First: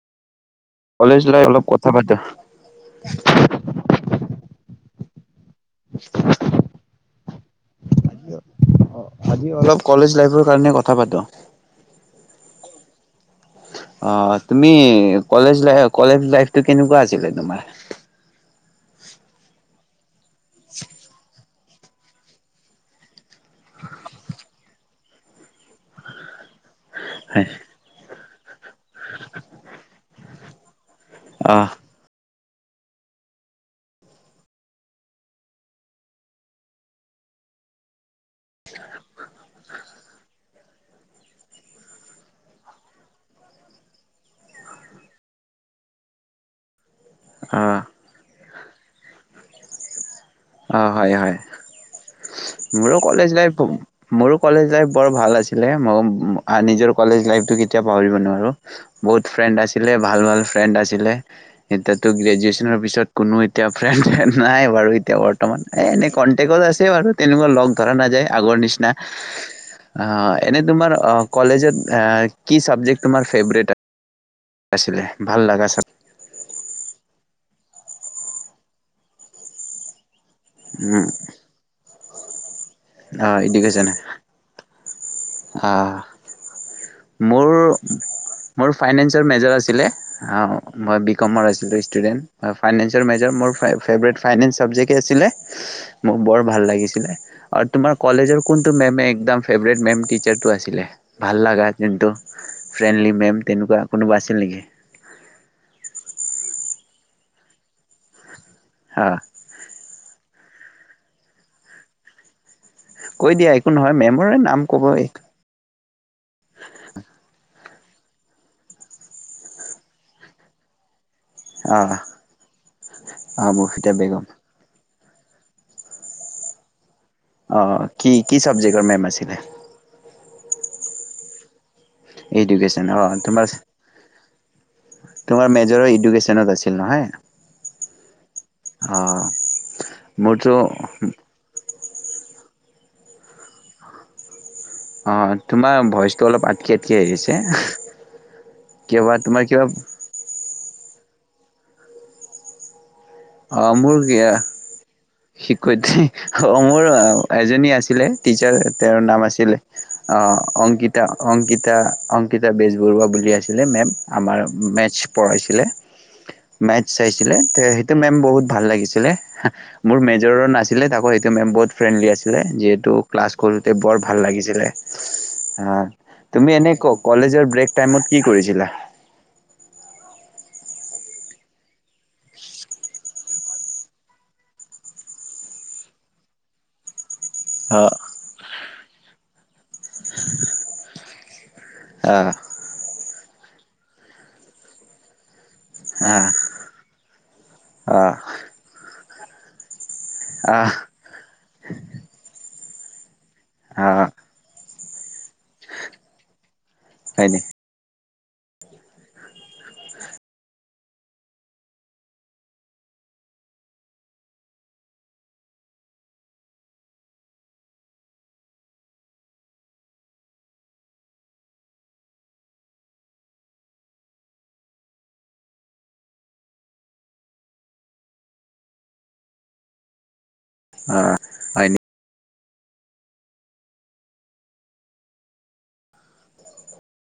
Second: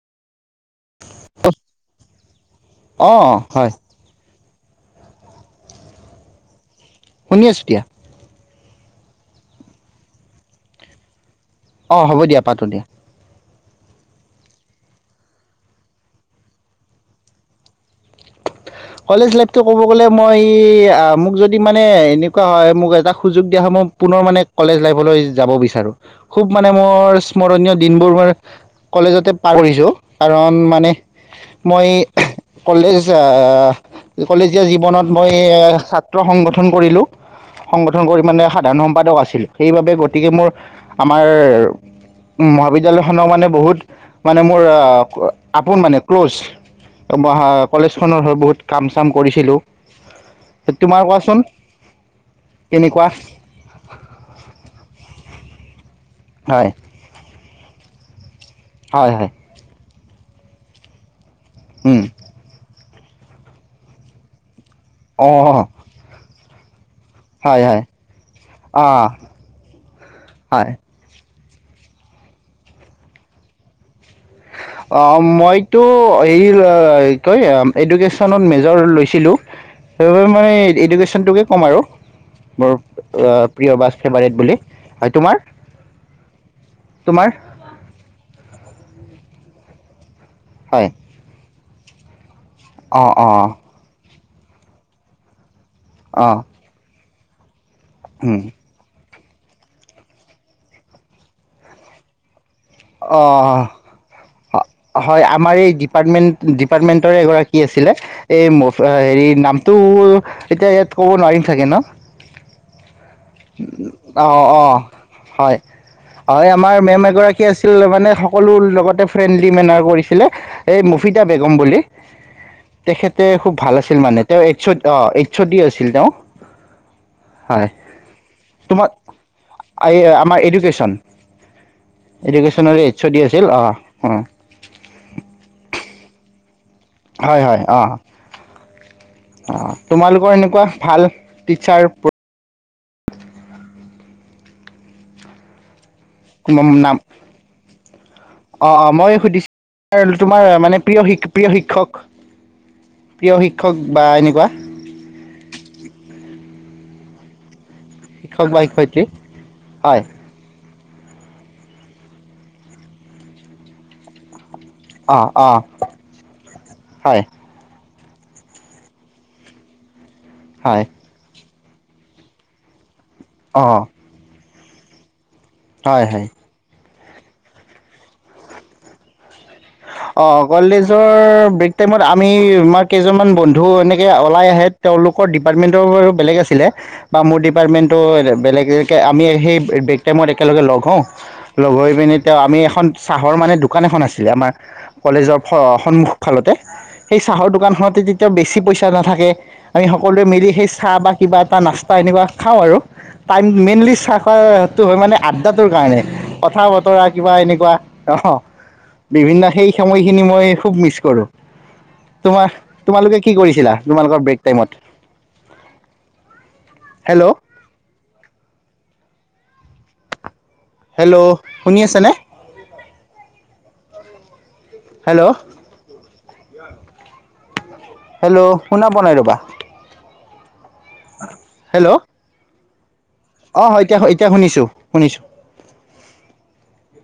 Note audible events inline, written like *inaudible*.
College life অলপ কথা পাতো। অ হয়। *inaudible* শুনিছোঁ দিয়া। আজি অলপ কলেজ লাইফৰ কাৰণে কথা পাতোঁ। অ' হ'ব দিয়া পাতো দিয়া। অ তুমি কলেজ লাই কলেজ লাইফটো কেনেকুৱা আছিলে তোমাৰ? কলেজ লাইফটো ক'ব গ'লে মই এই মোক যদি মানে এনেকুৱা হয় মোক এটা সুযোগ দিয়া হয় মই পুনৰ মানে কলেজ লাইফলৈ যাব বিচাৰোঁ! খুব মানে মোৰ স্মৰণীয় দিনবোৰ মই কলেজতে পাৰ কৰিছোঁ, কাৰণ মানে অ মই কলেজ আহ, কলেজীয়া জীৱনত মই এ ছাত্ৰ সংগঠন কৰিলো। সংগঠন কৰি মানে সাধাৰণ সম্পাদক আছিলো, সেইবাবে গতিকে মোৰ আমাৰ মহাবিদ্যলয় খনক মানে বহুত মানে মোৰ আপোন মানে ক্ল'জ? ই বহা, অ কলেজখনৰ হৈ বহুত কাম চাম কৰিছিলো। অ', হয়, হয়, মোৰো কেনেকুৱা কলেজ লাইফ মোৰো কলেজ লাইফ বৰ ভাল আছিলে, মই হয় আ-নিজৰ কলেজ লাইফটো কেতিয়া পাহৰিব নোৱাৰোঁ, হয় বহুত হয় ফ্ৰেণ্ড আছিলে ভাল ভাল ফ্ৰেণ্ড আছিলে। এতিয়াতো গ্ৰেজুৱেছনৰ পিছত কোনো এতিয়া ফ্ৰেণ্ড-ছ্ৰেণ্ড নাই বাৰু, এতিয়া ব অঁ এ এনেই কণ্টেকত আছে বাৰু। তেনেকুৱা হয় লগ হয় ধৰা নাযায় আগৰ নিচিনা, অঁ অ', এনে হয় তোমাৰ অ' কলেজত এ কি চাবজেক্ট তোমাৰ ফেভৰেট আ অ', মইতো চাব তই এডুকেছনত মেজৰ লৈছিলোঁ, সেইবাবে মই উম, এডুকেশ্যনটোকে ক'ম আৰু, মোৰ অ', প্ৰিয় এডুকেশ্যন বা ফেভাৰেট বুলি। হয়, তোমাৰ? অ'। তোমাৰ মোৰ, মোৰ ফাইনেন্সৰ মেজাৰ আছিলে। আ হয় মই বি কমৰ আছিলো ষ্টুডেন্ট, ফাইনেন্সৰ অঁ মেজ অঁ মোৰ ফাই ফেভৰেট ফাইনেন্স চাবজেক্টে আছিলে মোৰ অঁ বৰ ভাল লাগিছেলে, আৰু তোমাৰ কলেজৰ কোন মেমে একদম ফেভৰেট মেম টিচাৰটো আছিলে, ভাল লগা জোনটো ফ্ৰেণ্ডলি মেম অঁ তেনেকুৱা কোনোবা আছিল নেকি? হয় আমাৰ এই ডিপাৰ্টমেন্ট ন্ডিপাৰ্টমেন্টৰে এগৰাকী আছিলে, এই অ', মৌ-হেৰি নাম তো এতিয়া ইয়াত ক'ব নোৱাৰিম চাগে ন? কৈ দিয়া একো নহয় অঁ মেমৰে নাম অঁ ক'বই। হয় হয় আমাৰ মেম এগৰাকী আছিল মানে সকলো লগতে ফ্ৰেণ্ডলি মেনাৰ কৰিছিলে। এই মুফিদা বেগম বুলি, অ', তেখেতে অ', খুব ভাল মুফিদা আছিল বেগম। মানে তেওঁ এইচ অ' অ' এইছ' দি আছিল তেওঁ। হয় অ', কি, কি চাবজেক্টৰ তোমাৰ মেম আছিলে? এই আমাৰ এডুকেশ্যন, এডুকেশ্যন এডুকেশ্যনৰে এইচছ অ', দি তোমাৰ আছিল অ', অ'। তোমাৰ মেজৰ ইডুকেশ্যনত আছিল নহয়? হয় হয়, অ', অ', অ', তোমালোকৰ মোৰতো এনেকুৱা ভাল টিচাৰ প্ৰ অ', তোমাৰ ভইচটো অলপ আটকি, নাম আটকি আহিছে। অ', অ', কিয় বা মই তোমাৰ কিবা সুধিছো তোমাৰ মানে প্ৰিয়, প্ৰিয় শিক্ষক? প্ৰিয় অ', শিক্ষক মোৰ বা এনেকুৱা। শিক্ষয়িত্ৰী, অ', মোৰ এজনী আছিলে শিক্ষক টিচাৰ, বা তেওঁৰ শিক্ষয়িত্ৰী নাম আছিলে হয় অংকিত তা, অংকিতা, অংকিতা বেজবৰুৱা বুলি আছিলে মেম আমাৰ মে অ অ পঢ়াইছিলে, মেথছ হয় চাইছিলে। সেইটো মেম বহুত ভাল লাগিছিলে, মোৰ মেজৰৰ হয় নাছিলে তাকো সেইটো মেম বহুত ফ্ৰেণ্ডলি আছিলে যিহেতু ক্লাছ অ কৰোঁতে বৰ ভাল লাগিছিলে। হয়, তুমি এনে ক-কলেজৰ ব্ৰেক টাইমত কি কৰিছিলা? অ', কলেজৰ ব্ৰেক টাইমত আমি আমাৰ কেইজনমান বন্ধু এনেকে ওলাই আহে। তেওঁলোকৰ ডিপাৰ্টমেণ্টৰ বেলেগ আছিলে বা মোৰ অ ডিপাৰ্টমেণ্টটো বেলেগে আমি সেই ব্ৰেগ টাইমত একেলগে লগ হওঁ লগ হৈ পিনে আহ তেওঁ আমি এখন চাহৰ মানে দোকান এখন আছিলে আমাৰ। কলেজৰ সন্মুখ আহ ফালতে, সেই চাহৰ দোকানখনতে তেতিয়া বেছি পইচা নাথাকে আমি সকলোৱে মিলি সেই আহ চাহ বা কিবা এটা নাস্তা এনেকুৱা খাওঁ আৰু টাইম আহ মেইনলি আহ চাহ খ টো, হয় মানে আড্ডাটোৰ কাৰণে কথা -বতৰা কিবা হয়নি এনেকুৱা অ'। বিভিন্ন সেই সময়খিনি মই খুব মিচ কৰোঁ। তোমাৰ তোমালোকে কি কৰিছিলা? তোমালোকৰ ব্ৰেক টাইমত? হেল্ল'। হেল্ল' শুনি আছেনে? হেল্ল'। হেল্ল' শুনা পোৱা নাই ৰ'বা। উ *unintelligible* হেল্ল'। অ' হয় এতিয়া, এতিয়া শুনিছো, শুনিছোঁ।